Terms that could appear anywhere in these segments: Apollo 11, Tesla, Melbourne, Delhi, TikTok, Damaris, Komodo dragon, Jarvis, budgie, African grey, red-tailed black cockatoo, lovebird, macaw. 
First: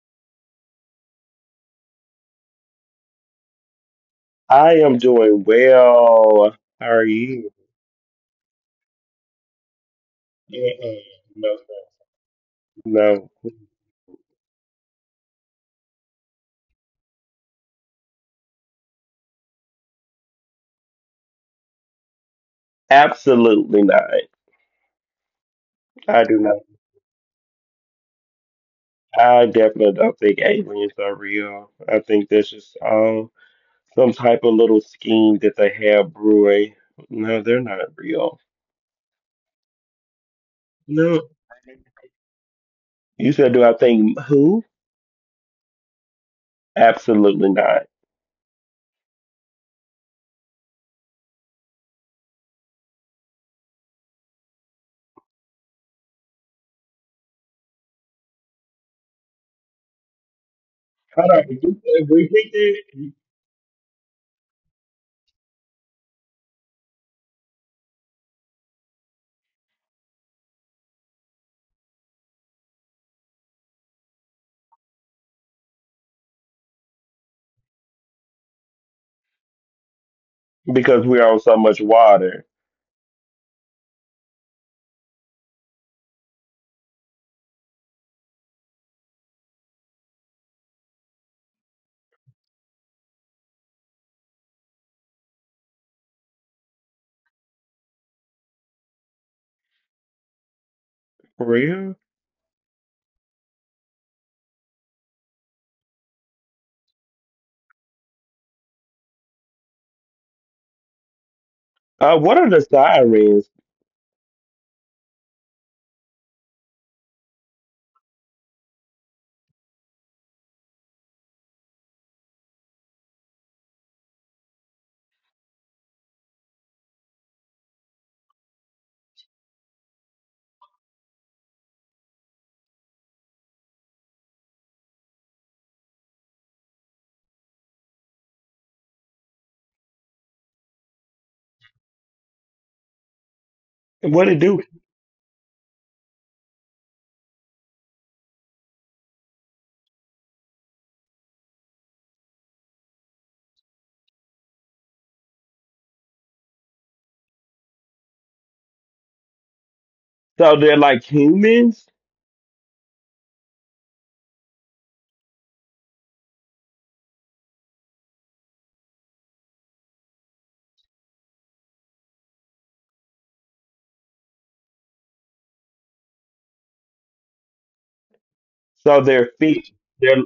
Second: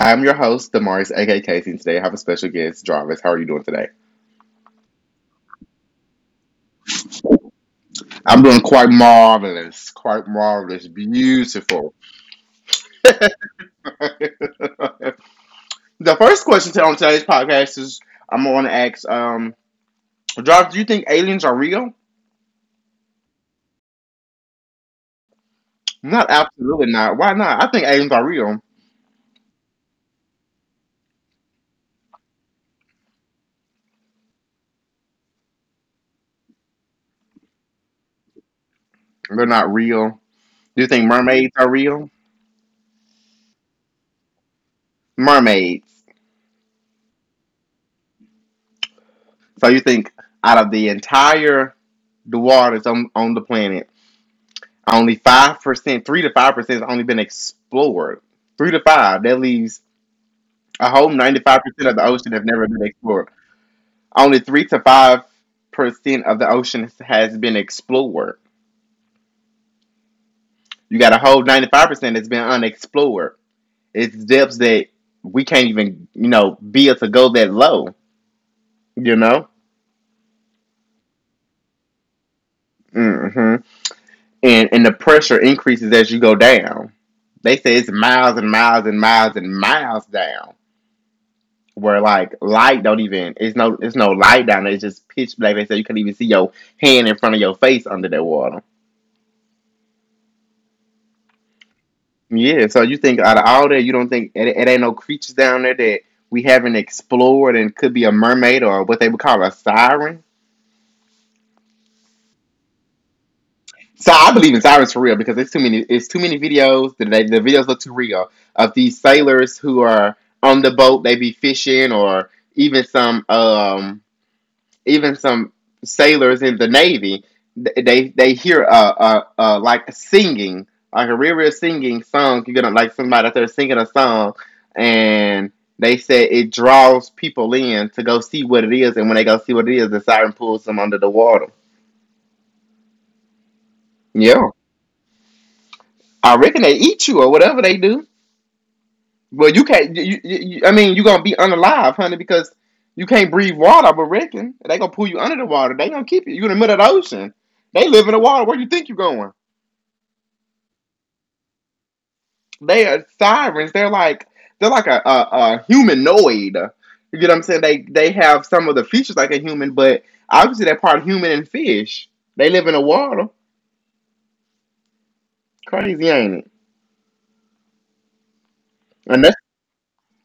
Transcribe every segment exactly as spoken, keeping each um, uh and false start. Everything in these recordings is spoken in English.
I'm your host, Damaris, aka Casey, and today I have a special guest, Jarvis. How are you doing today? I am doing well. How are you? I'm doing quite marvelous, quite marvelous, Mm-mm, no, beautiful. no, The first question to- on today's podcast is I'm going to ask, um, Jarvis, do you think aliens are real? absolutely not. I Not do not. absolutely not. Why not? I think aliens are real. I definitely don't think aliens are real. I think that's just um some type of little scheme that they have brewing. No, they're not real. They're not real. Do you think No, mermaids are real? you said, do I think who? Mermaids. Absolutely not. So you think out of the entire the waters on, on the planet, only five percent, three to five percent has only been explored. Three to five. That leaves a whole How do I ninety-five repeat percent of the that? ocean have Repeat never been that? explored. Only three to five percent of the ocean has been explored. You got a whole ninety-five percent that's been unexplored. It's depths that we can't even, you know, be able to go that low. You know. Because we're on so much water. hmm and and the pressure increases as you go down. They say it's miles and miles and miles and miles down. Where like light don't even it's no it's no light down there. It's just pitch black. They say you can't even see your hand in front of your face under that water. For real? Yeah, so you think out of all that, you don't think it, it ain't no creatures down there that we haven't explored and could be a mermaid or what they would call a siren. Uh, what are the sirens? So I believe in sirens for real because it's too many. It's too many videos. The, the videos look too real of these sailors who are on the boat. They be fishing, or even some, um, even some sailors in the navy. They they hear uh, uh, uh like singing, like a real real singing song. You're gonna like somebody out there singing a song, and they said it draws people in to go see what it is. And when they go see what it is, the siren pulls them under the water. What it Yeah, do? I reckon they eat you or whatever they do. Well, you can't. You, you, I mean, you're gonna be unalive, honey, because you can't breathe water. But reckon they gonna pull you under the water. They gonna keep you. You in the middle of the ocean. They live in the water. Where you think you are going? So they're like humans. They are sirens. They're like they're like a, a, a humanoid. You get what I'm saying? They they have some of the features like a human, but obviously they're part human and fish. They live in the water. Crazy, ain't it? So And their that's, feet. They're.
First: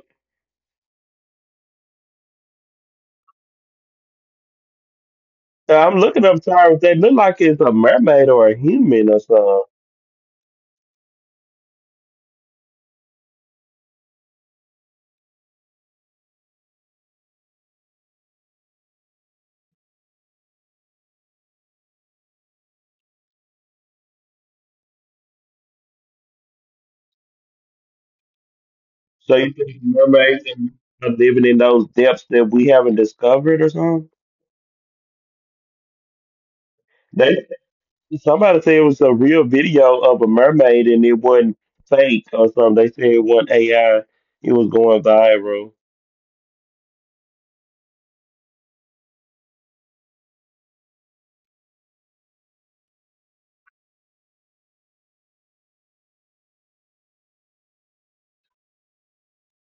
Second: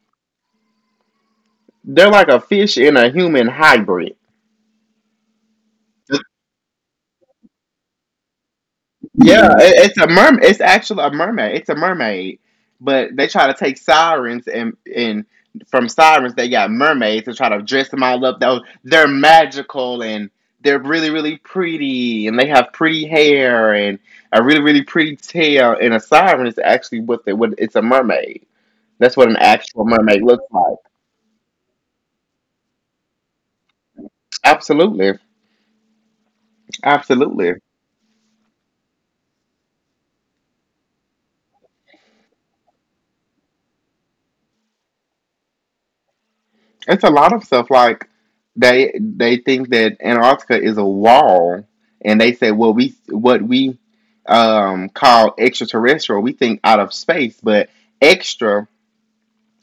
they're like a fish and a human hybrid. I'm looking up Tyrus. They look like it's a mermaid or a human or Yeah, something. it, it's a merm. It's actually a mermaid. It's a mermaid, but they try to take sirens and and from sirens they got mermaids to try to dress them all up. Though they're magical and they're really really pretty and they have pretty hair and a really really pretty tail. And a siren is actually what they what it's a mermaid. That's what an So you think actual mermaid mermaids looks like. are living in those depths that we haven't discovered or something? Absolutely, They absolutely. somebody said it was a real video of a mermaid, and it wasn't fake or something. They said it wasn't A I. It was going viral. It's a lot of stuff like they they think that Antarctica is a wall, and they say, well, we what we um, call extraterrestrial, we think out of space, but extra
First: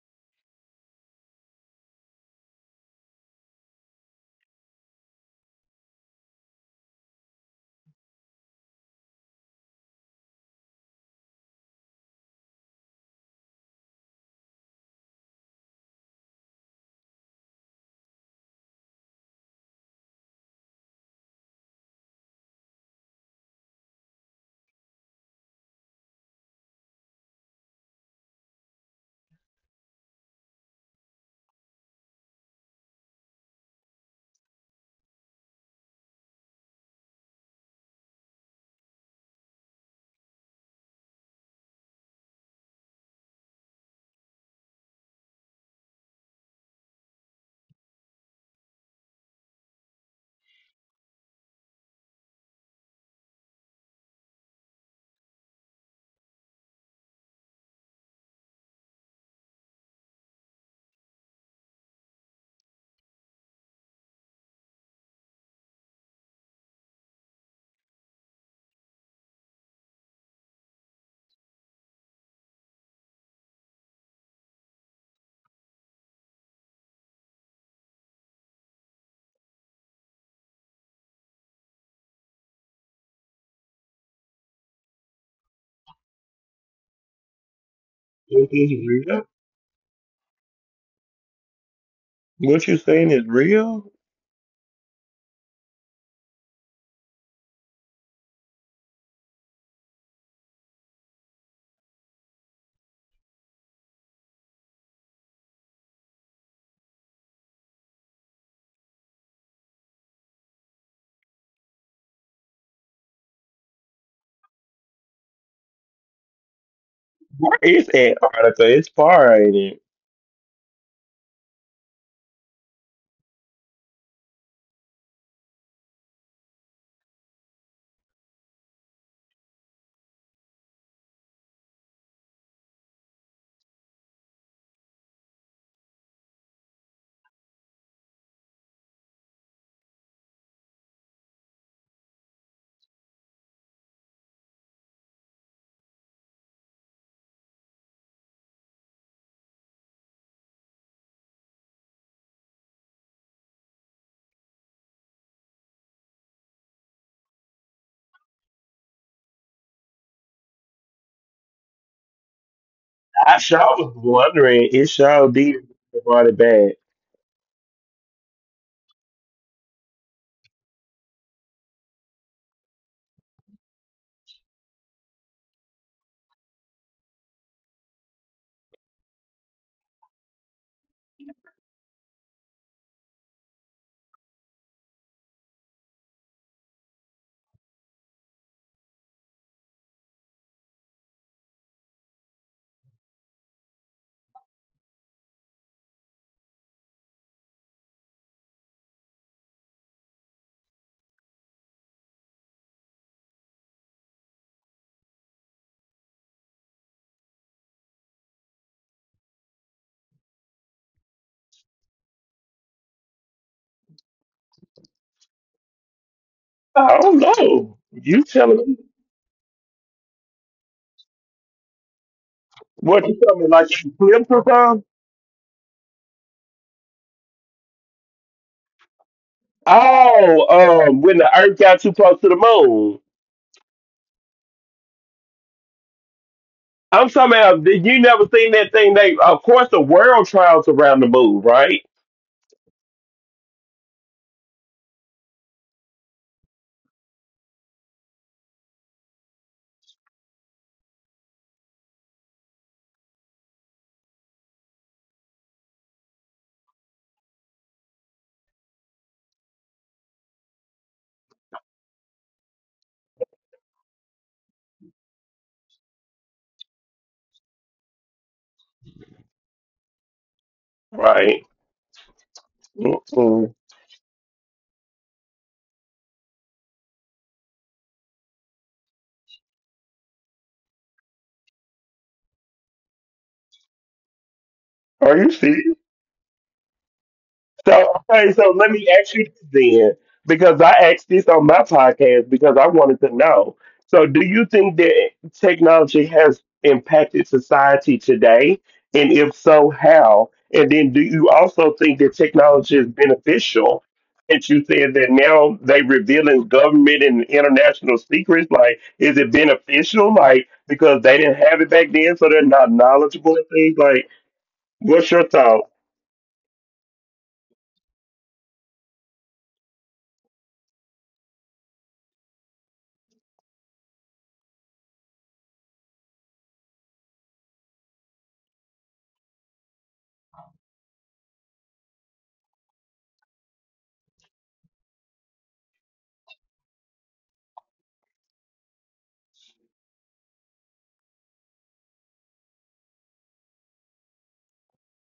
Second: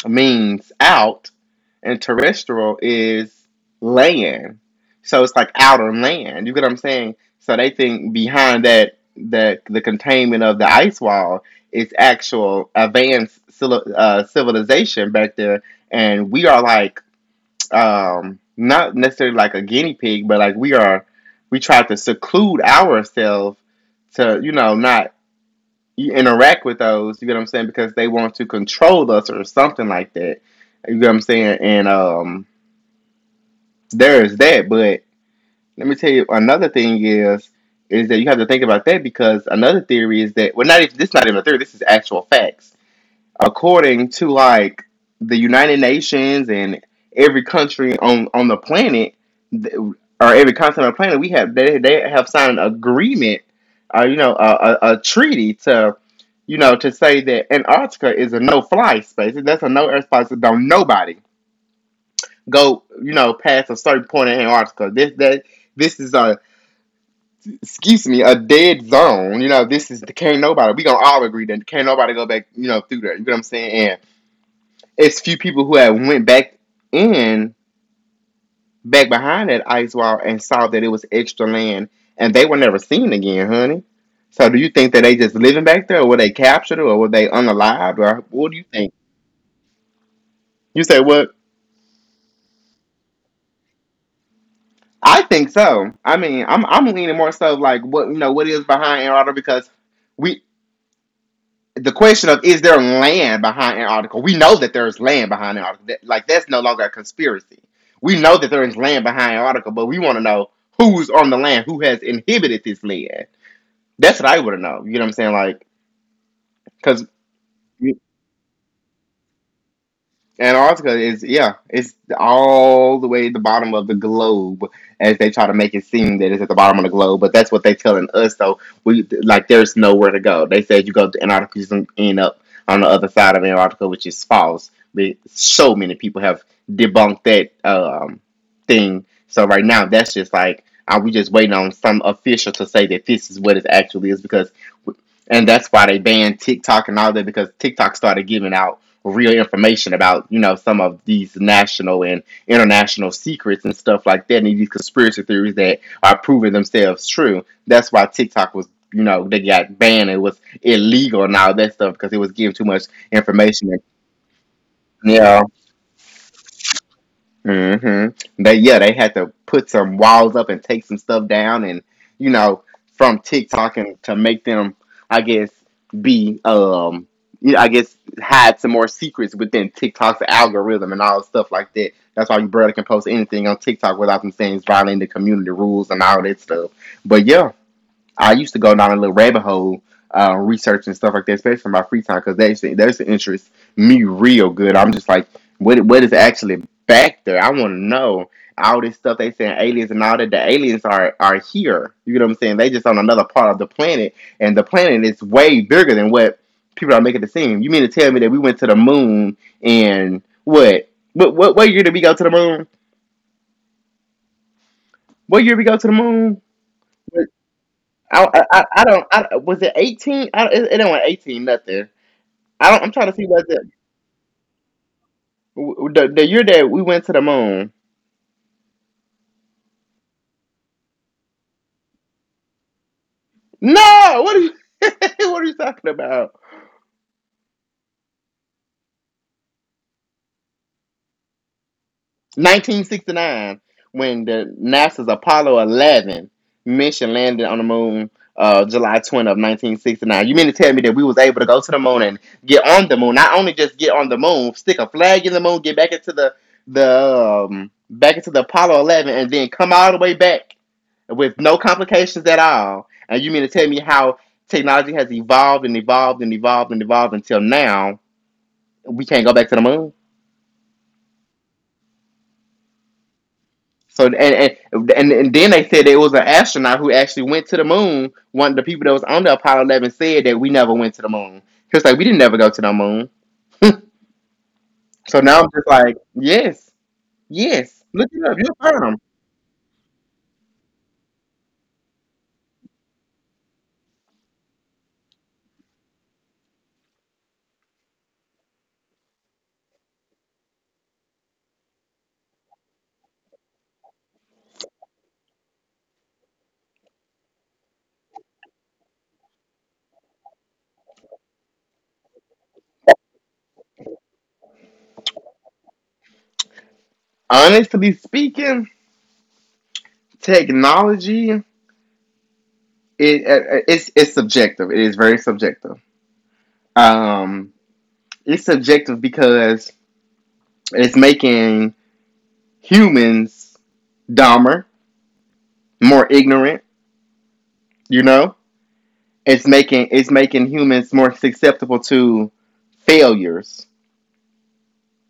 means out, and terrestrial is land. So it's like outer land. You get what I'm saying? So they think behind that that the containment of the ice wall is actual advanced uh, civilization back there, and we are like um, not necessarily like a guinea pig, but like we are, we try to seclude ourselves to, you know, not interact with those. You get what I'm saying? Because they want to control us or something like that. You get what I'm saying? And um, there is that. But let me tell you another thing is is that you have to think about that because another theory is that well, not if this is not even a theory. This is actual facts according to like the United Nations and every country on on the planet, or every continent on the planet, we have they they have signed an agreement, uh, you know, a, a, a treaty to, you know, to say that Antarctica is a no fly space. That's a no air space. Don't nobody go, you know, past a certain point in Antarctica. This that. This is a, excuse me, a dead zone. You know, this is can't nobody. We gonna all agree that can't nobody go back. You know, through there. You know what I'm saying? And it's few people who have went back in back behind that ice wall and saw that it was extra land and they were never seen again, honey. So do you think that they just living back there or were they captured or were they unalived or what What do you is think? real? You say what? What you saying is real? I think so. I mean, I'm I'm leaning more so like what you know what is behind Antarctica because we the question of is there land behind Antarctica? We know that there's land behind Antarctica. That- Like that's no longer a conspiracy. We know that there is land behind Antarctica, but we want to know who's on the land, who has inhibited this land. That's what I want to know. You know what I'm saying? Like, because It's Antarctica. It's far, ain't it? Antarctica is, yeah, it's all the way at the bottom of the globe as they try to make it seem that it's at the bottom of the globe, but that's what they're telling us. So we like there's nowhere to go. They said you go to Antarctica, you can end up on the other side of Antarctica, which is false. So many people have debunked that um, thing. So right now, that's just like, are we just waiting on some official to say that this is what it actually is? Because, and that's why they banned TikTok and all that, because TikTok started giving out real information about, you know, some of these national and international secrets and stuff like that, and these conspiracy theories that are proving themselves true. That's why TikTok was, you know, they got banned. It was illegal and all that stuff because it was giving too much I sure information. And, was wondering. It sure yeah, did brought it bad? hmm They yeah, they had to put some walls up and take some stuff down, and you know, from TikTok, and to make them, I guess, be um, you know, I guess, hide some more secrets within TikTok's algorithm and all the stuff like that. That's why you brother can post anything on TikTok without them saying it's violating the community rules and all that stuff. But yeah, I used to go down a little rabbit hole uh, researching stuff like that, especially in my free time, because that's that's the interest me real good. I'm just like, what what is actually back there? I want to know all this stuff they saying aliens and all that. The aliens are are here. You know what I'm saying? They just on another part of the planet, and the planet is way bigger than what people are making it seem. You mean to tell me that we went to the moon and what? What what, what year did we go to the moon? What year did we go to the moon? I don't know. You I I, telling I me, I don't. I, was it eighteen? I, it, it ain't eighteen. Nothing. I don't. I'm what trying to you see telling what me, the, like you eclipse or something? the the year that we went to the moon. Oh, um, when the Earth got too close to the moon. No. What are you? What are you talking about? I'm talking about, did You never seen that thing? They, of course, the world travels around the moon, right? nineteen sixty-nine, when the NASA's Apollo eleven mission landed on the moon, uh, July twenty of nineteen sixty-nine. You mean to tell me that we was able to go to the moon and get on the moon, not only just get on the moon, stick a flag in the moon, get back into the the um, back into the Apollo eleven, and then come all the way back with no complications at all? And you mean to tell me how technology has evolved and evolved and evolved and evolved until now we can't go back to the moon? Right. Mm-mm. So and and and, then they said it was an astronaut who actually went to the moon. One of the people that was on the Apollo Eleven said that we never went to the moon. He was like, we didn't never go to the moon. Are So you now I'm just serious? like, yes, yes. So Look it okay, up. so You'll let find me find them. ask you this then, because I asked this on my podcast because I wanted to know. So do you think that technology has impacted society today? And if so, how? And then do you also think that technology is beneficial? Since you said that now they revealing government and international secrets, like is it beneficial? Like because they didn't have it back then, so they're not knowledgeable and things. Like, what's your thought? Honestly speaking, technology, it, it it's it's subjective. It is very subjective. Um, it's subjective because it's making humans dumber, more ignorant. You know, it's making it's making humans more susceptible to failures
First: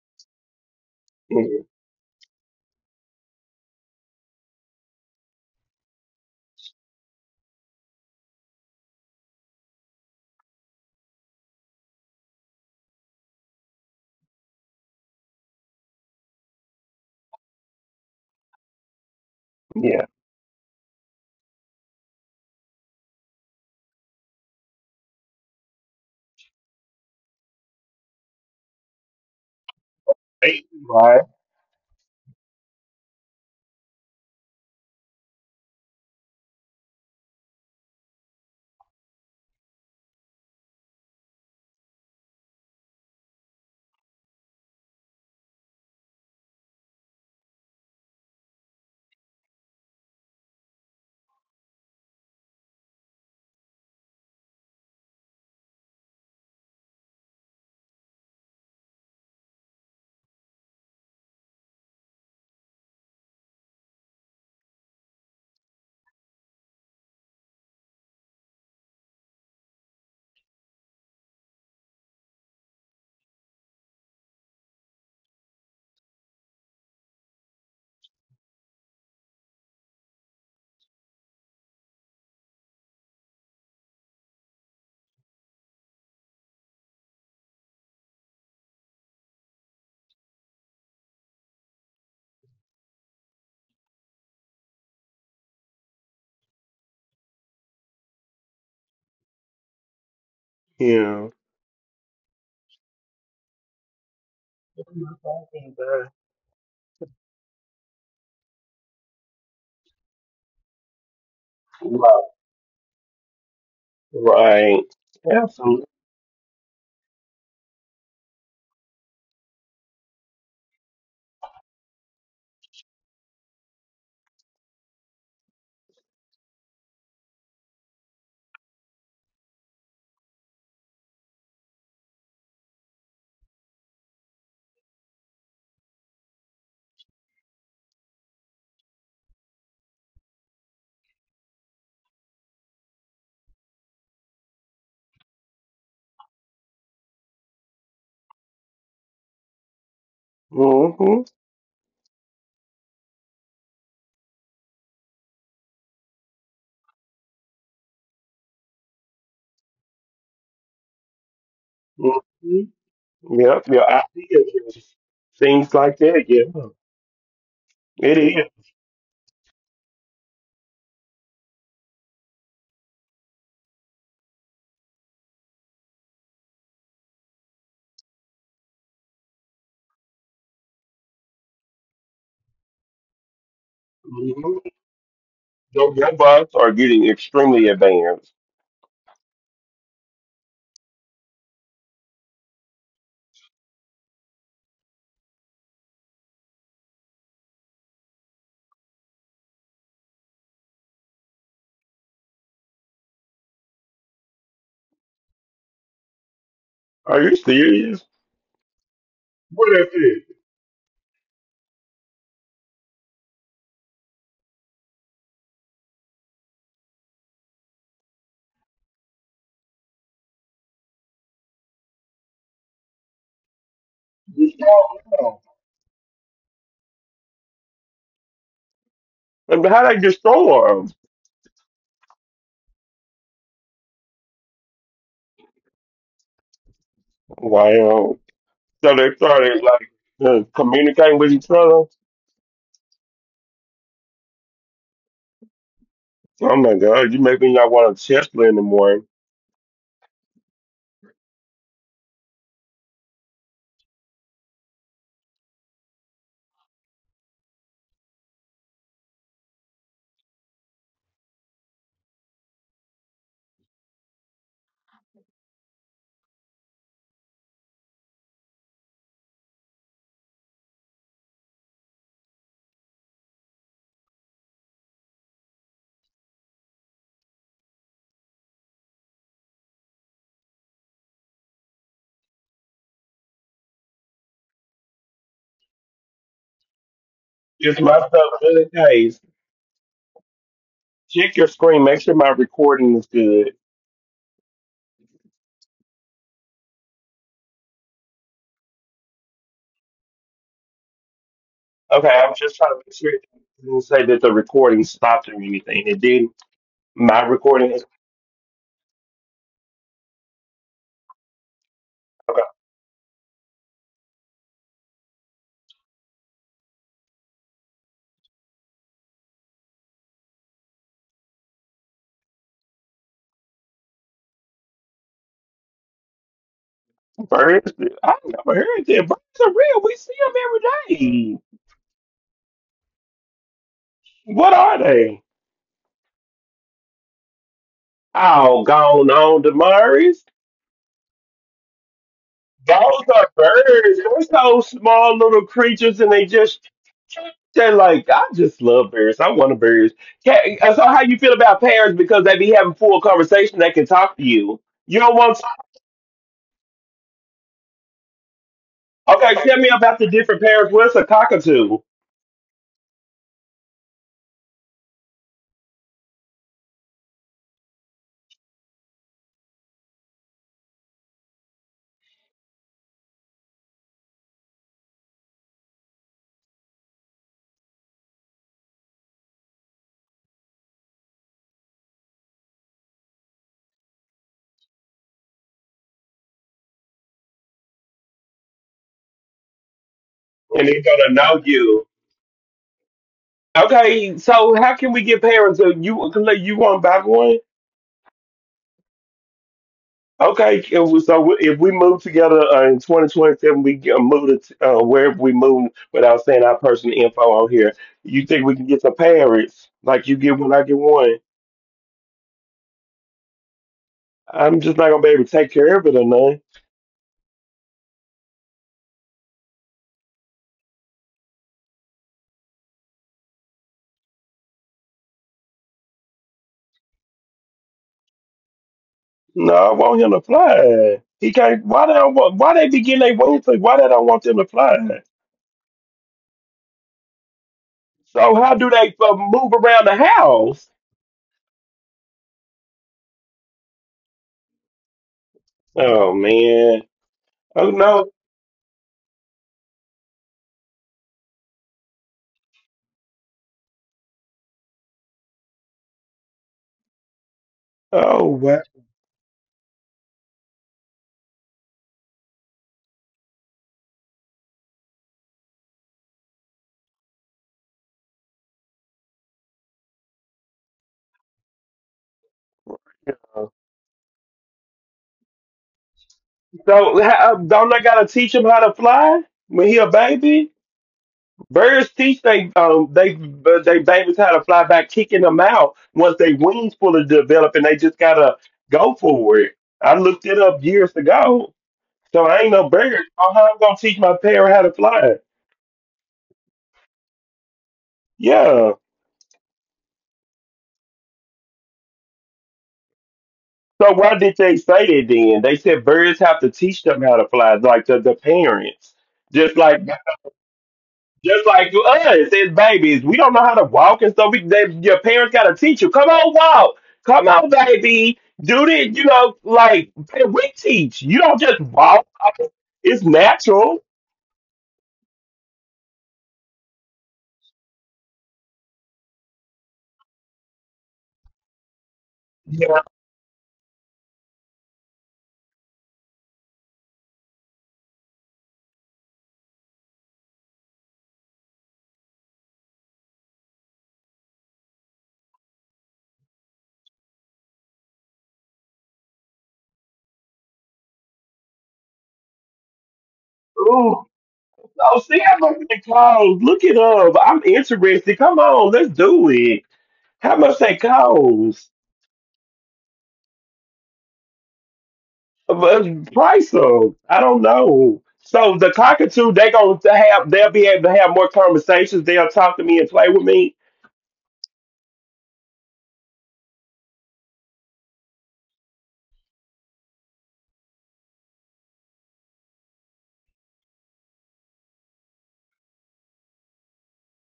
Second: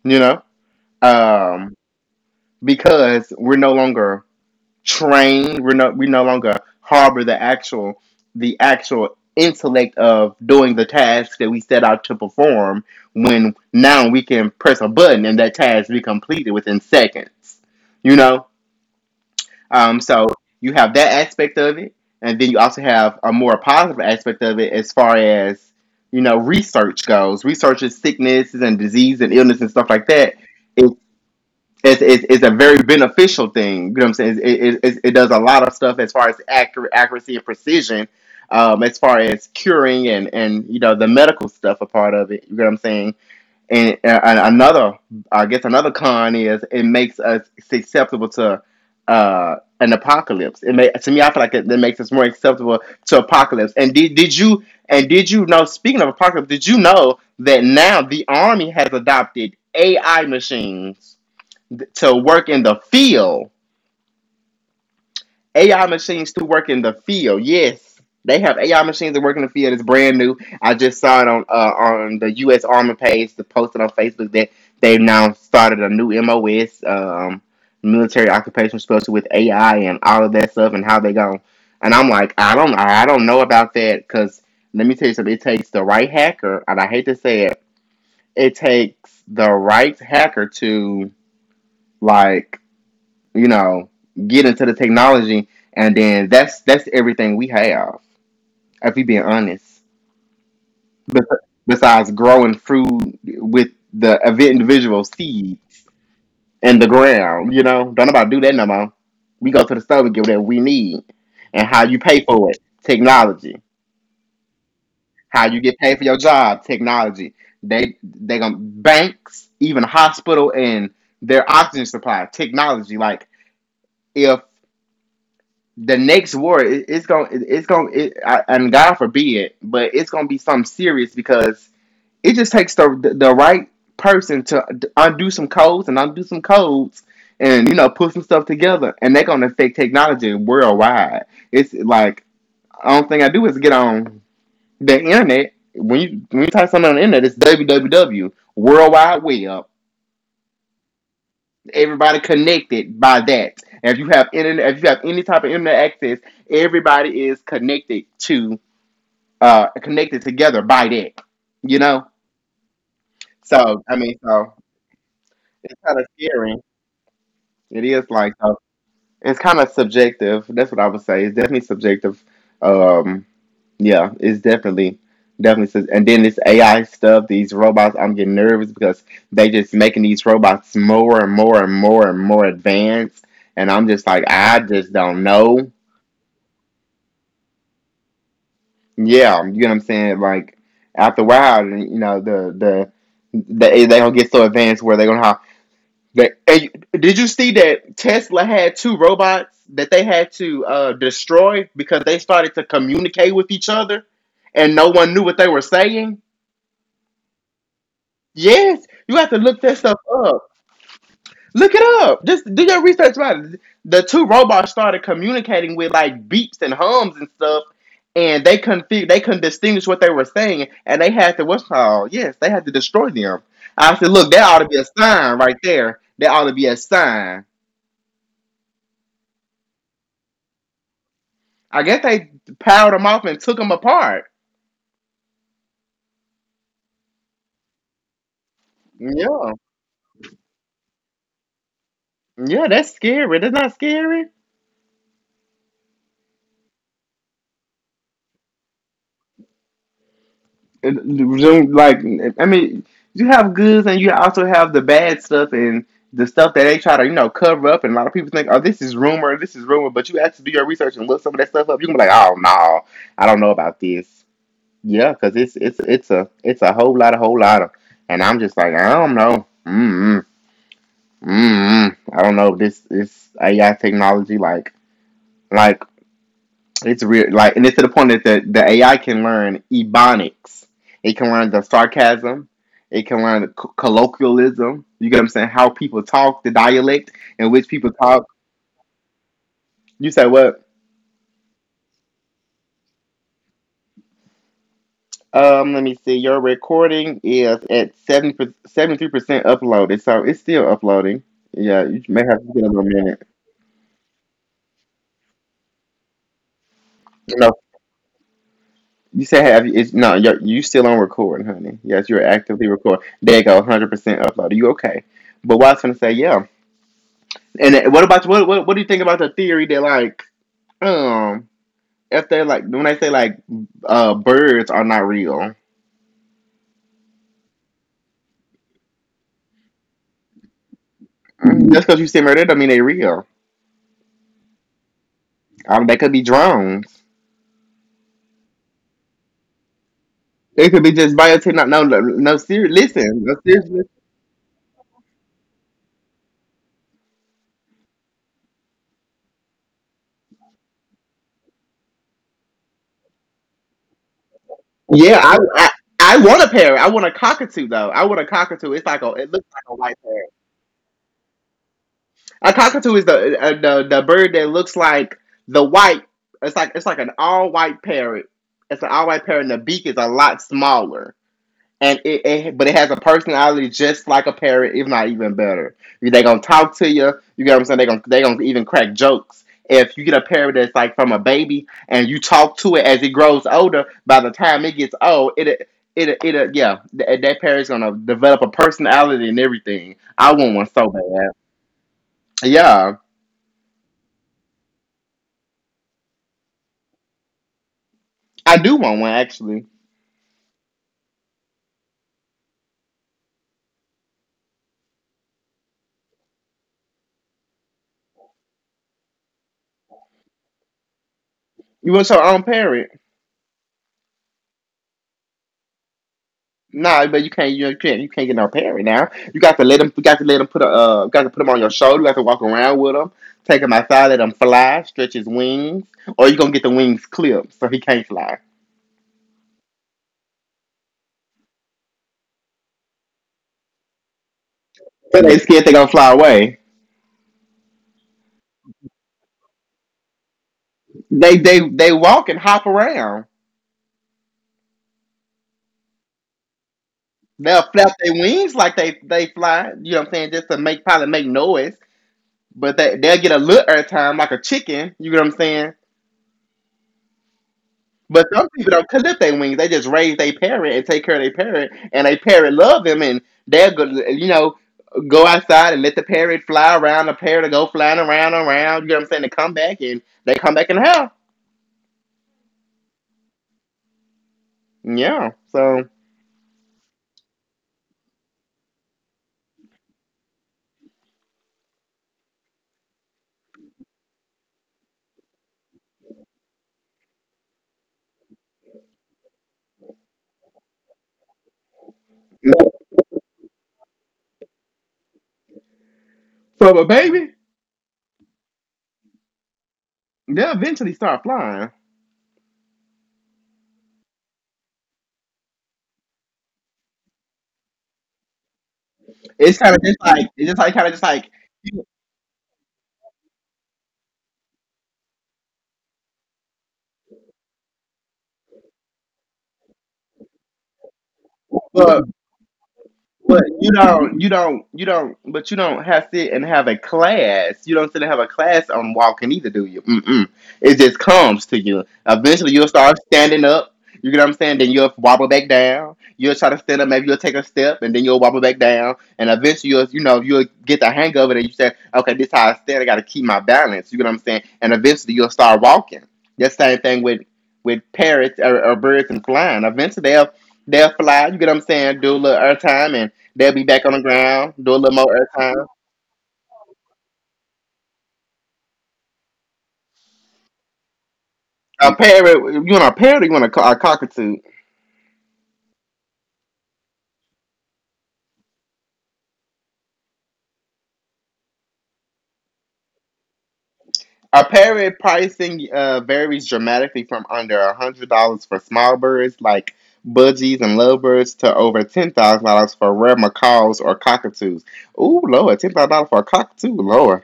you know Mhm. um because we're no longer trained we're no we no longer harbor the actual the actual intellect of doing the task that we set out to perform when now we can press a button and that task be completed within seconds. you know Um, Yeah, so you have that aspect of it, and then you also have a more positive aspect of it as far as you know research goes. Research is sicknesses and disease and illness and stuff like that. It, right. it's, it's, it's a very beneficial thing. You know what I'm saying? It, it, it, does a lot of stuff as far as accurate, accuracy and precision, um, as far as curing and, and, you know, the medical stuff a part of it. You know what I'm saying? and, uh, and another, I guess, another con is it makes us susceptible to uh, an apocalypse. It may, to me, I feel like it, it makes us more acceptable to apocalypse. And did did you and did you know? Speaking of apocalypse, did you know that now the army has adopted A I machines to work in the field? A I machines to work in the field. Yes, they have A I machines that work in the field. It's brand new. I just saw it on uh, on the U S. Army page. They posted on Facebook that they've now started a new M O S, um, military occupation special with A I and all of that stuff and how they go. And I'm like, I don't, I don't know about that because let me tell you something. It takes the right hacker, and I hate to say it, it takes the right hacker to like you know, get into the technology, and then that's that's everything we have. If we being honest, Yeah. Bes- besides growing food with the ev- individual seeds in the ground, you know, don't nobody do that no more. We go to the store, we get whatever we need, and how you pay Right. for it, technology. Right. How you get Absolutely. paid for your job, technology. They they gonna banks, even hospital, and their oxygen supply, technology. Like if the next war it, it's going to it's going to it, and God forbid, but it's going to be something serious because it just takes the the, right person to undo some codes and undo some codes and you know put some stuff together and they're going to affect technology worldwide. It's like I don't think I do is get on the internet when you when you type something on the internet. It's www worldwide web, Mm-hmm. everybody connected by that. And if you have internet, if you have any type of internet access, everybody is connected to uh connected together by that. You know, Mm-hmm. Yep. so Your I mean, ideas, so your things it's like kind of that. scary. Yeah. It is It like so. is. It's kind of subjective. That's what I would say. It's definitely subjective. Um, Yeah, it's definitely definitely says, and then this A I stuff, these robots, I'm getting nervous because they just making these robots more and more and more and more advanced, and I'm just like I Mhm. just don't know. Your robots are getting extremely advanced. Yeah, you know what I'm saying? Like after a while, you know, the the they they gonna get so advanced where they're gonna have, they, and you- did you see that Tesla had two robots that they had to uh, destroy because they started to communicate with each other and no one knew what they were saying? Are you serious? Yes, you have to look What that if stuff it? up. Look it up. Just do your research about it. The two robots started communicating with like beeps and hums and stuff, and they couldn't fig- they couldn't distinguish what they were saying, and they had to, what's it called, yes, they had to destroy them. I said, look, that ought to be Destroy a them. sign right there. That ought to be a sign. And how they destroy them? I guess they powered them off and took them apart. Wow. So they Yeah, started like uh, communicating with each other. yeah, that's scary. That's not scary. Oh my God! You make me not want a Tesla anymore. it- like I mean, you have goods and you also have the bad stuff and the stuff that they try to you know cover up. And a lot of people think, oh, this is rumor, this is rumor. But you actually do your research and look some of that stuff up. You can be like, oh no, I don't know about this. Yeah, because it's it's it's a it's a whole lot of whole lot of, and I'm just like I don't know. Mm mm mm. mm. I don't know if this is A I technology, like like it's real, like, and it's to the point that the, the A I can learn ebonics. It can learn the sarcasm. It can learn the co- colloquialism. You get what I'm saying? How people talk, the dialect in which Is people my talk. stuff good? Guys, You said what? check your screen. Make sure my recording is good. Um, let me see. Your recording is at seventy, seventy three percent uploaded, so it's still uploading. Yeah, you Okay, may I'm have to just get trying a to little make sure it minute. didn't say that the recording stopped or anything. It didn't. My No, recording is you said have it's no. You're, you still on recording, honey. Yes, you're okay. actively recording. There you go, one hundred percent uploaded. You okay? But what I was gonna say, yeah. And what about what, what? What do you think about the theory that like um if they like when they say like uh birds are not real? Birds, I never heard that. Birds are real. We see them every day. Mm, just because you see them right there don't mean they real. What are they? Um, they could be drones. Oh, gone on, Damaris. They could be just biotech. No, no, no. no ser- Those Listen, are no, seriously. birds. They're so small little creatures, and they just they're like, I just love birds. I want a bird. Ca- uh, So how you feel about parrots because they be having full conversation? They can talk to you. You don't Yeah, want. I, I I want a parrot. I want a cockatoo though. I want a cockatoo. It's like a it Okay, looks tell like me a white about the parrot. different parrots. What's a cockatoo? A cockatoo is the uh, the the bird that looks like the white. It's like it's like an all white parrot. It's an all white parrot, and the beak is a lot smaller. and it, it but it has a personality just like a parrot, if not even better. They're gonna talk to you. You get what I'm saying? They're gonna they gonna even crack jokes. If you get a parrot that's like from a baby and you talk to it as it grows older, by the time it gets old, it it it it yeah, that, that parrot's gonna develop a personality and everything. I want one And it's so gonna bad. know you. Yeah, Okay, so how can we get parrots? So you you want to buy one? I do want one actually. Okay, it was- so if we move together uh, in twenty twenty-seven, we get, uh, move to t- uh, wherever we move without saying our personal info on here. You think we can get some parrots? Like you get one, I get one. You want your own parrot? I'm just not gonna be able to take care of it or nothing. No, but you can't. You can't. You can't get no parent now. You got to let them. You got to let them put a. Uh, you got to put them on your shoulder. You got to walk around with them. Take him outside. Let him fly. Stretch his wings. Or you are gonna get the wings clipped so he can't fly. No, I want him to fly. He can't. Why they don't want? Why they be getting their wings, like, why they don't want them to fly? But they scared they gonna fly away. So how do they uh, move around the house? They they they walk and hop around. Oh man. They'll Oh flap no. their wings like they they fly. You know what I'm saying? Just to make probably make noise. But they they'll get a little air time like a chicken. You know what I'm saying? Oh But some wow. people don't clip their wings. They just raise their parrot and take care of their parrot, and they parrot love them, and they'll go, you know, go outside and let the parrot fly around. The parrot will go flying around, and around. You know what I'm saying? They come back and they come back in the house. Yeah. So, So how, uh, don't I gotta teach him how to fly when he a baby? Birds teach they um they uh, they babies how to fly by kicking them out once they wings fully develop and they just gotta go for it. I looked it up years ago, so I ain't no bird. Oh, how I'm gonna teach my parrot how to fly? so but baby, Yeah. they'll eventually start flying. So why did they say that then? They said birds have to teach them how to fly, like the, the parents. Just It's kind like of just like it's just like kind of just like. Just like to us as babies, we don't know how to walk and stuff. We, they, your parents got to teach you. Come on, walk. Come on, baby. Do this. You know, like hey, we teach. You don't just walk. I mean, it's But you natural. don't, you don't, you don't, but you don't have sit and have a class. You don't sit and have a class on walking either, do you? Mm-mm. It just comes to you. Eventually, you'll Yeah. start standing up. You get what I'm saying? Then you'll wobble back down. You'll try to stand up. Maybe you'll take a step, and then you'll wobble back down. And eventually, you'll, you know, you'll get the hang of it, and you say, "Okay, this how I stand. I got to keep my balance." You get what I'm saying? And eventually, you'll start walking. The same thing with with parrots or, or birds and flying. Eventually, they'll they'll fly. You get what I'm saying? Do a little air time, and they'll be back on the Ooh. ground, do a So little more see, air I'm looking time. at clothes. Look it up. I'm interested. Come on, let's do it. How much they cost? A parrot. You want a parrot? Or you want a, co- a cockatoo? But price them. I don't know. So the cockatoo, they gonna have. They'll be able to have more conversations. They'll talk to me and play with me. Apparent pricing uh, varies dramatically from under one hundred dollars for small birds like budgies and lovebirds to over ten thousand dollars for rare macaws or cockatoos. Ooh, Lord, ten thousand dollars for a cockatoo, Lord.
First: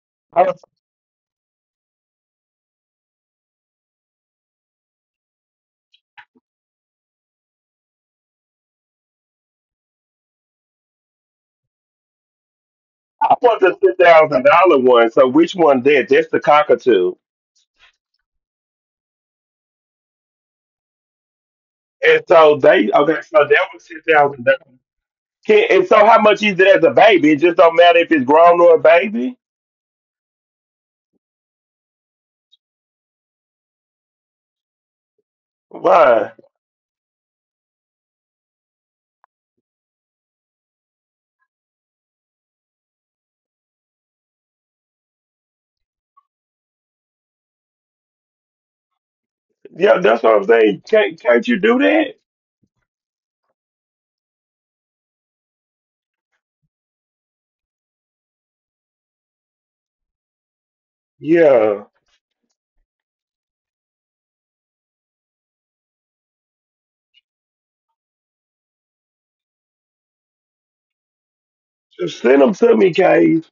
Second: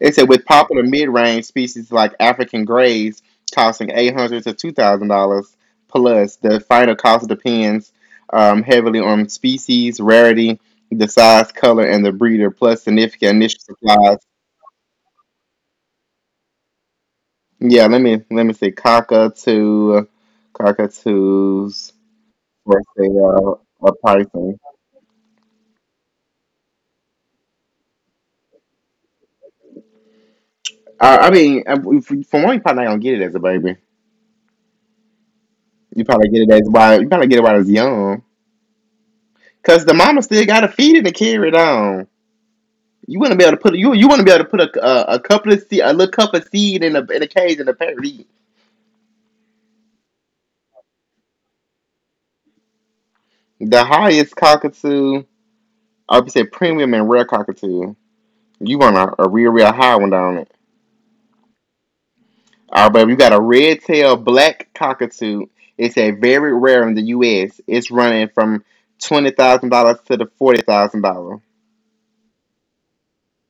It said, with popular mid-range species like African greys costing eight hundred dollars to two thousand dollars plus. The final cost depends um, heavily on species, rarity, the size, color, and the breeder, plus significant I initial bought the ten supplies. thousand dollar one. So which one did? That's the cockatoo. Yeah, let me let me see. Cockatoo, cockatoos And so they versus okay. So uh, that was a ten thousand python. dollars. And so how much is it as a baby? It just don't matter if it's grown or a baby. Uh, I mean, uh, if- for one, you probably not gonna get it as a baby. You probably Why? get it as while you probably get it while it's young, cause the mama still gotta feed it and carry it on. You wouldn't be able to put you you wouldn't be able to put a a, a couple of seed a little cup of seed in a in a cage and a parrot eat. Yeah, that's what I'm saying. Can't can't you do that? The highest cockatoo, I would say premium and rare cockatoo. You want a, a real real high one down. Yeah, All right, but we got a red-tailed black cockatoo. It's a very rare in the U S. It's running from twenty thousand dollars to the forty thousand dollars. just send them to me, Cave.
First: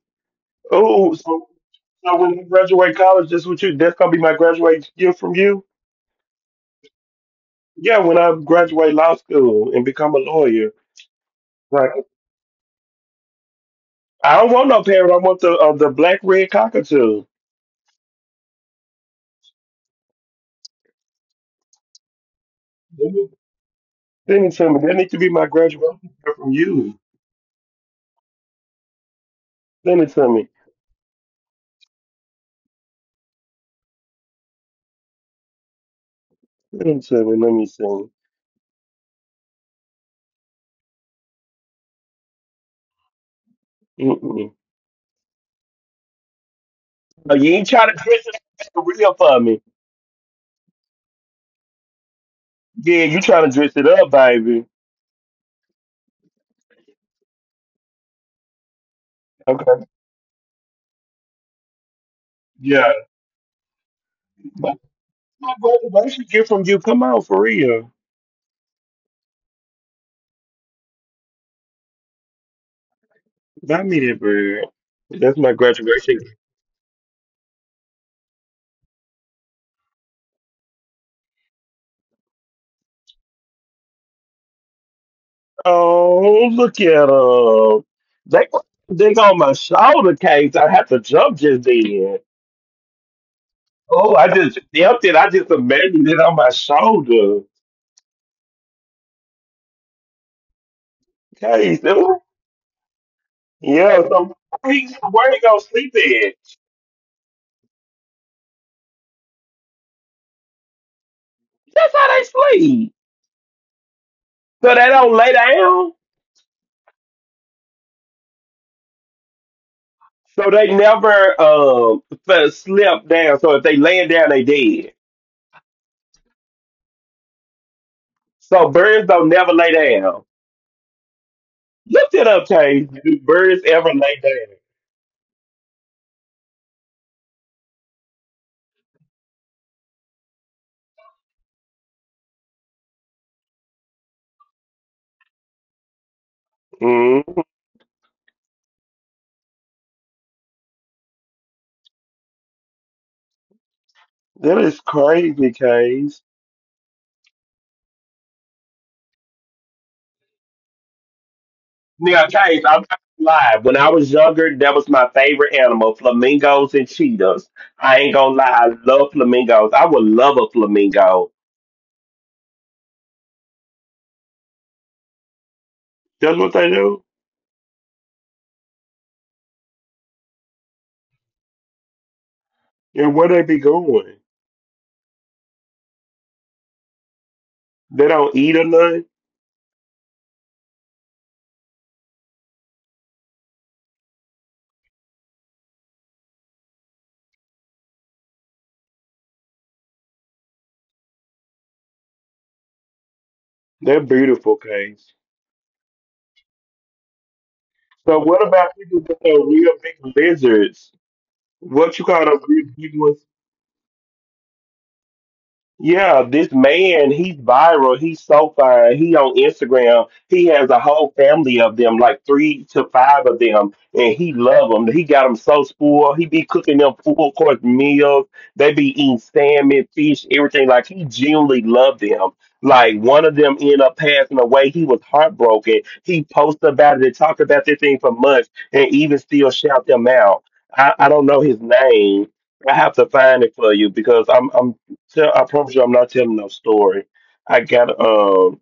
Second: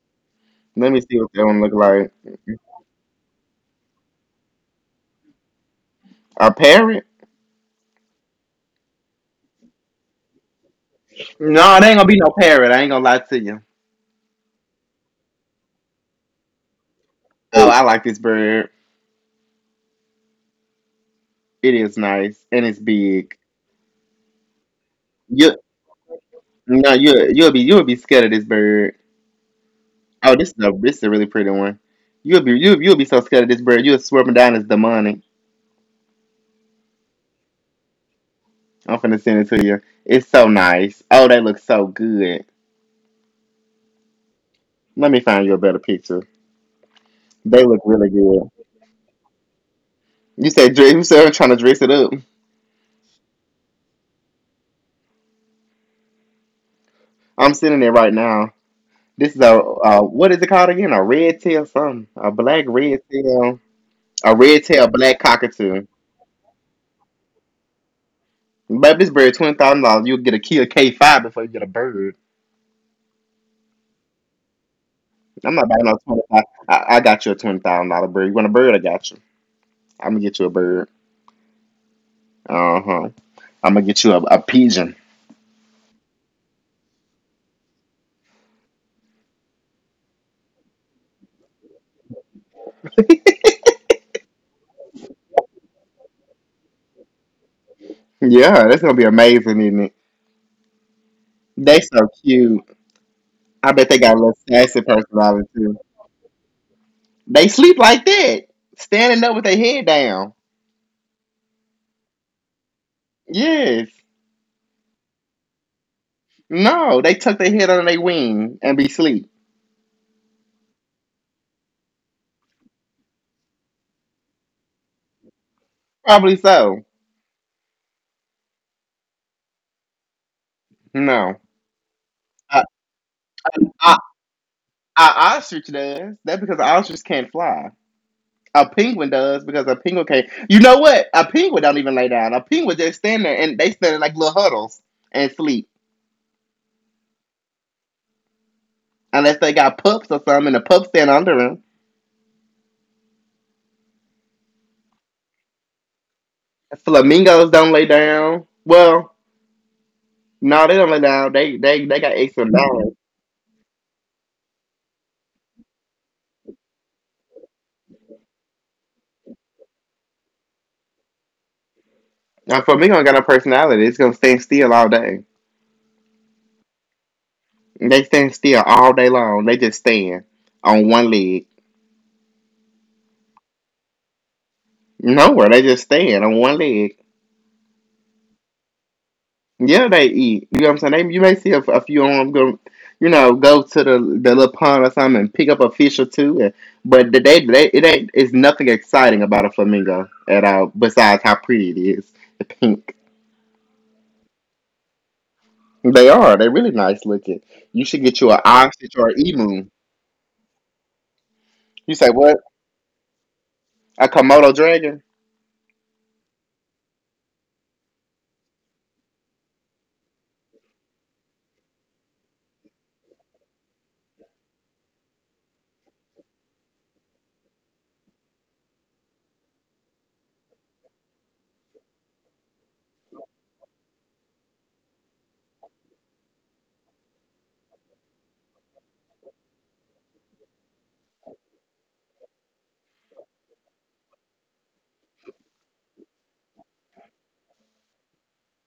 Let me Oh, see what that so one look like. so when you graduate college, that's what you. That's gonna be my graduation gift from you. A parrot? Yeah, when I graduate law school and become a lawyer, No, it ain't right? gonna be no parrot. I ain't gonna lie to you. I don't want no parrot. I want the uh, the black red cockatoo. Oh, I like this bird. It is nice and it's big. Send it to me. That needs to be my You graduation gift from no, you. you you'll be you'll be scared of this bird. Send it to Oh, me. this is a this is a really pretty one. You'll be you'll, you'll be so scared of this bird. You'll swerve down as demonic. Send it to me. Let me see. I'm finna send it to you. It's so nice. Oh, they look so good. Mm-mm. Let me find you a better picture. No, you They ain't look trying to really dress it good. up for real for me. You said dress. You said I'm trying to dress it up. Yeah, you trying to dress it up, baby. I'm sitting there right now. This is a Okay. uh, what is it called again? A red tail something. A black Yeah. red tail. A red But tail black my cockatoo. graduation gift from you. Come on, for real. Baby, this bird twenty thousand dollars. You'll get a kill K five before you get a bird. Buy me that bird. That's I'm my not buying no graduation twenty gift. five. I, I got you a twenty thousand dollar bird. You want a bird? I got you. I'm gonna get you a bird. Uh huh. I'm gonna get you a, a pigeon. Oh, look at her. They, they on my shoulder, Case. I have to jump just then. Oh, I just jumped it. I just imagined it on my shoulder. Yeah, that's gonna be amazing, isn't it? They Case. so cute. I bet they Yeah, got a little so sassy where he, where personality he gonna too. sleep at? They sleep like that, standing up with their head down. That's how they sleep. Yes. So they don't lay down. No, they tuck their head under their wing and be sleep. So they never um f- slip down. So if they laying down, they dead. Probably so. So birds don't never lay down. No. Look it up, A, Case. Do birds a, ever lay down? a ostrich does. That's because an ostrich can't fly. A penguin does because a penguin can't. You know what? A penguin don't even lay down. A penguin just stand there and they stand in like little huddles and sleep. Mm, Unless they got pups or something and the pups stand under them. that is crazy, Case. Flamingos don't lay down. Well, no, they don't let down. They they they got Now, extra Case, I'm knowledge. not gonna lie. When I was younger, that was my favorite animal: flamingos and cheetahs. I ain't gonna lie, I love flamingos. I would love a flamingo. Now, for me, I got no personality. It's gonna stand still all day. That's what they do. They stand still all day long. They just stand on one leg. And where they be going? Nowhere. They just stand on one leg. They don't eat or nothing. Yeah, they eat. You know what I'm saying? They, you may see a, a few of them go, you know, go to the the little pond or something and pick up a fish or two. And, but they, they it ain't. It's nothing exciting about a flamingo at all. Besides how pretty it is, the pink. They're beautiful, Case. They are. They're really nice looking. You should get So you an what about ostrich people or that an are emu. real big lizards? You What say you call what? them big, big ones? A Komodo dragon? Yeah, this man, he's viral. He's so fine. He on Instagram. He has a whole family of them, like three to five of them, and he love them. He got them so spoiled. He be cooking them full course meals. They be eating salmon, fish, everything. Like he genuinely loved them. Like one of them ended up passing away. He was heartbroken. He posted about it and talked about this thing for months, and even still shout them out. I, I don't know his name. I have to find it for you because I'm I'm tell, I promise you, I'm not telling no story. I got um,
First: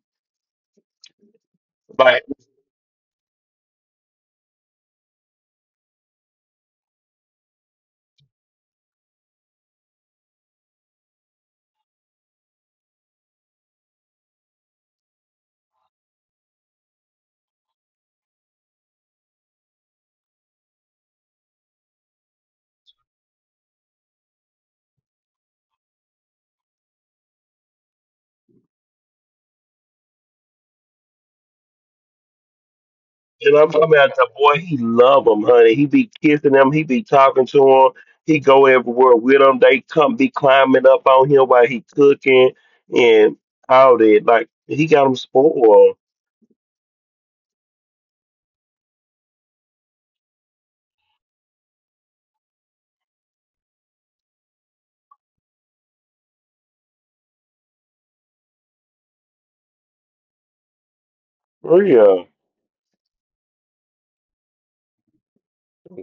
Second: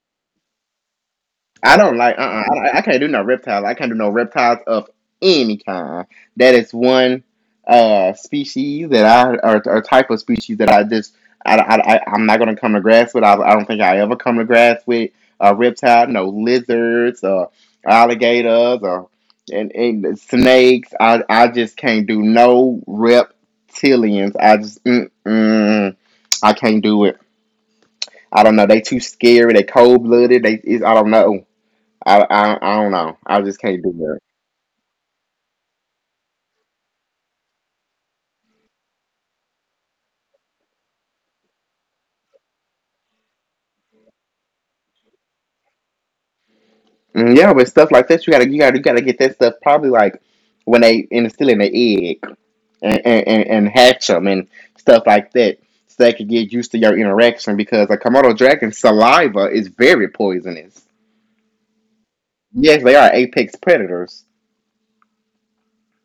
I don't like. Uh. like, uh I, I can't do no reptiles. I can't do no reptiles of any kind. That is one uh species that I or, or type of species that I just I, I, I I'm not gonna come to grasp with. I, I don't think I ever come to grasp with a reptile. No lizards or alligators or and, and snakes. I I just can't do no reptilians. I just mm, mm, I can't do it. I don't know. They too scary. They cold blooded. They is I don't know. I, I I don't know. I and just I'm can't do talking about that. the boy. He love him, honey. He be kissing them. He be talking to him. He go everywhere with him. They come be climbing up on him while he cooking and all that. Like he got him spoiled. Mm, Yeah, but stuff like that, you gotta you gotta you gotta get that stuff probably like when they in still in the egg and, and, and, and hatch them and stuff like that, so they could get used to your interaction because a Komodo dragon saliva is very poisonous. For real. Yes, they are apex predators.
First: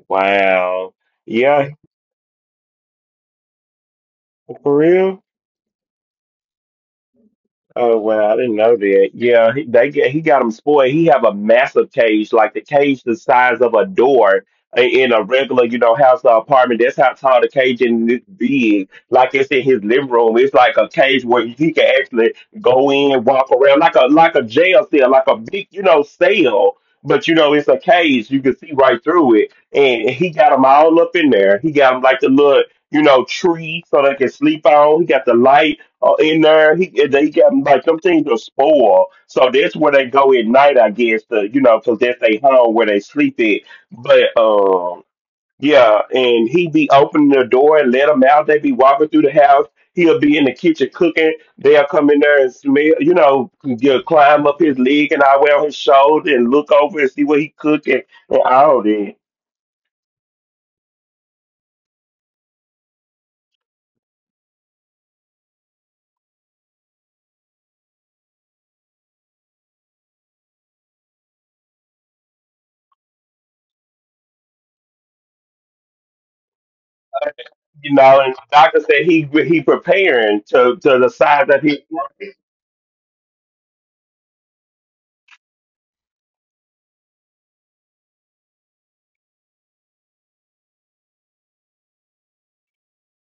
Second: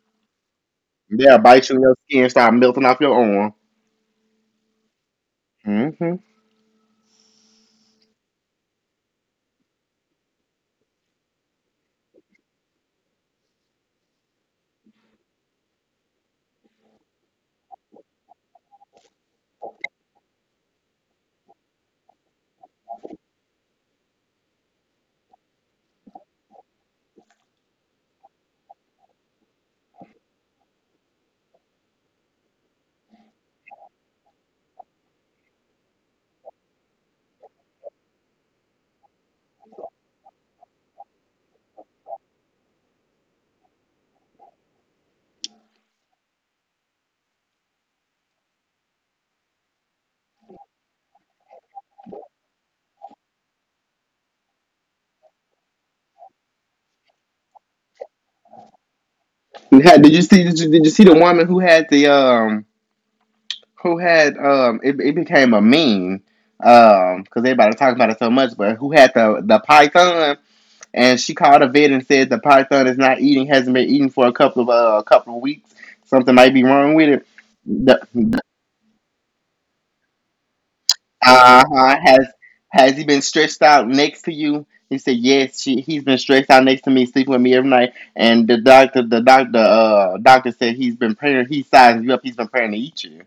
Wow. They'll bite Yeah, you in your skin, start melting off your arm. for real. Hmm. Oh well, I didn't know that. Yeah, he, they get, he got him spoiled. He have a massive cage, like the cage the size of a door i- in a regular, you know, house or apartment. That's how tall the cage in this big. Like it's in his living room. It's like a cage where he can actually go in and walk around, like a like a jail cell, like a big, you know, cell. But you know, it's a cage. You can see right through it. And he got them all up in there. He got them like the little, you know, tree so they can sleep on. He got the light uh, in there. He they got like them things are spoiled, so that's where they go at night, I guess. To, you know, because that's they home where they sleep at. But um, yeah, and he be opening the door and let them out. They be walking through the house. He'll be in the kitchen cooking. They'll come in there and smell, you know, you'll climb up his leg and I wear on his shoulder and look over and see what he cooking and all that. You had, did you see? Did you, did you see the woman who had the um? who had um it, it became a meme um because everybody talking about it so much, but who had the the python, and she called a vet and said the python is not eating, hasn't been eating for a couple of uh, a couple of weeks, something might be wrong with it You know, and the the, doctor said he he preparing to to the size that he uh-huh. has has he been stretched out next to you, he said. Yes, she, he's been stretched out next to me sleeping with me every night. And the doctor, the doctor uh doctor said he's been praying. He sizing you up, he's been praying to eat you.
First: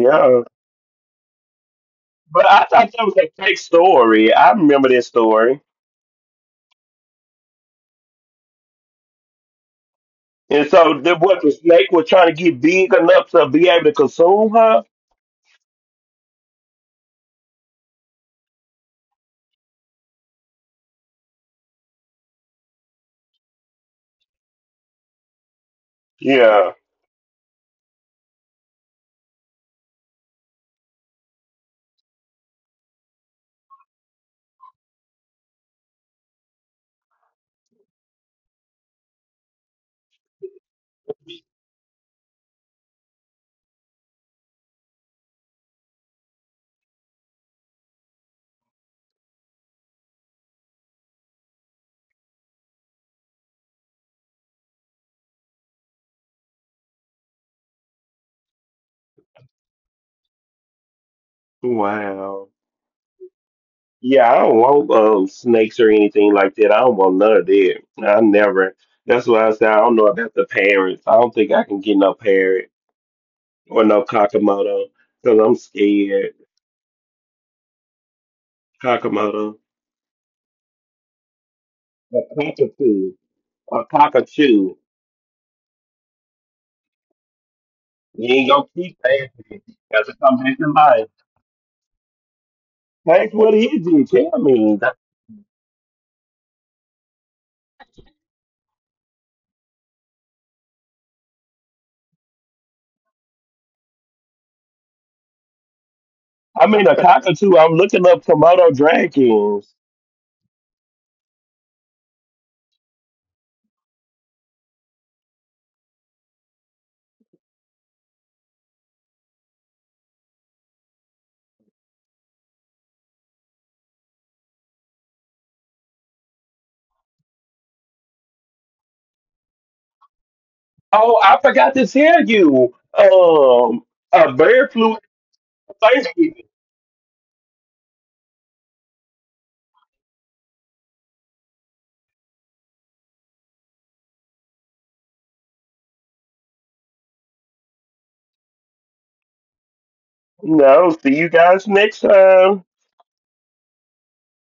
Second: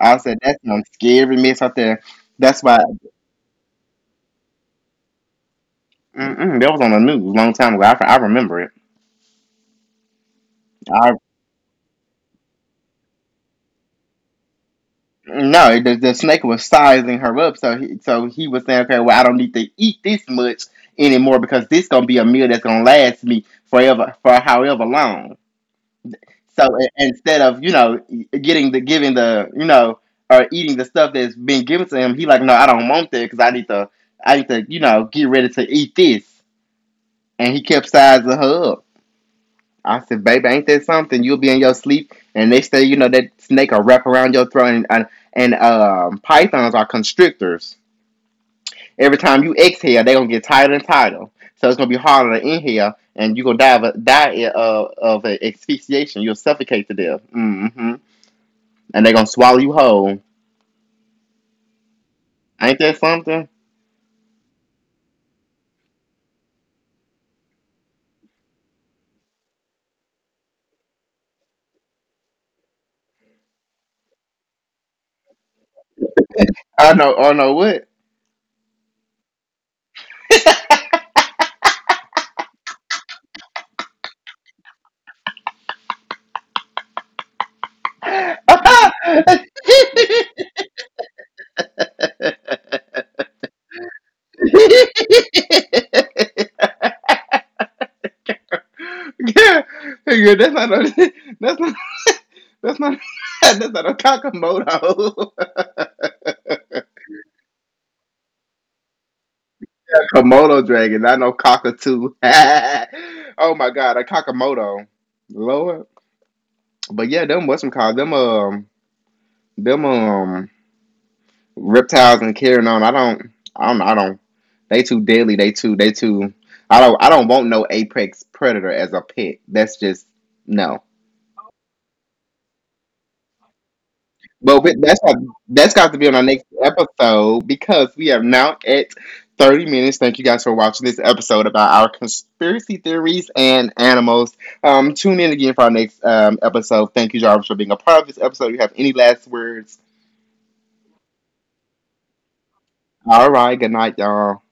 I said, that's some scary mess out there. But I That's why. thought that was a fake story. I remember this story. Mm-mm, that was on the news a long time ago. I, I remember it. And so I the what the snake was trying to get big enough to be able to consume her? No, the, the snake was sizing her up, so he, so he was saying, okay, well, I don't need to eat this much anymore because this gonna be a meal that's gonna last me forever for however long. So Yeah. i- instead of, you know, e, getting the giving the you know, or eating the stuff that's been given to him, he like, no, I don't want that because I need to I need to, you know, get ready to eat this, and he kept sizing her up. I said, baby, ain't that something? You'll be in your sleep, and next thing you know, that snake will wrap around your throat, and and, and um, pythons are constrictors. Every time you exhale, they're gonna get tighter and tighter. So it's gonna be harder to inhale, and you're gonna die of, a, die of, of a asphyxiation. You'll suffocate to death. Mm-hmm. And they're gonna swallow you whole. Wow. Ain't that something? Yeah, I don't want um, snakes or anything like that. I don't want none of that. I never. That's why I said I don't know about the parrots. I don't think I can get no parrot or no kakamoto because I'm scared. I know. I know what. Kakamoto. A cockatoo. A cockatoo. You ain't gonna keep that. That's a combination life. That's what he did. Tell me. Yeah, yeah, that's not a that's not that's not that's not a Kakamoto. I mean, a cockatoo. I'm looking up Komodo dragons. Komodo dragon, not no cockatoo. Oh my god, a Kakamoto. Lord. But yeah, them, what's them called? Them um them um reptiles and carrying on. I don't I don't I don't they too deadly, they too they too I don't I don't want no apex predator as a pet. That's just no. Oh, I forgot to tell you. Um, a Well, bear we- flew. that's in got, that's the got to be on our next Thanksgiving. episode because we are now at thirty minutes. Thank you guys for watching this episode about our conspiracy theories and animals. Um, tune in again for our next um, episode. Thank you, Jarvis, for being a part of this episode. You have any last words? No, see you guys next time. All right, good night, y'all.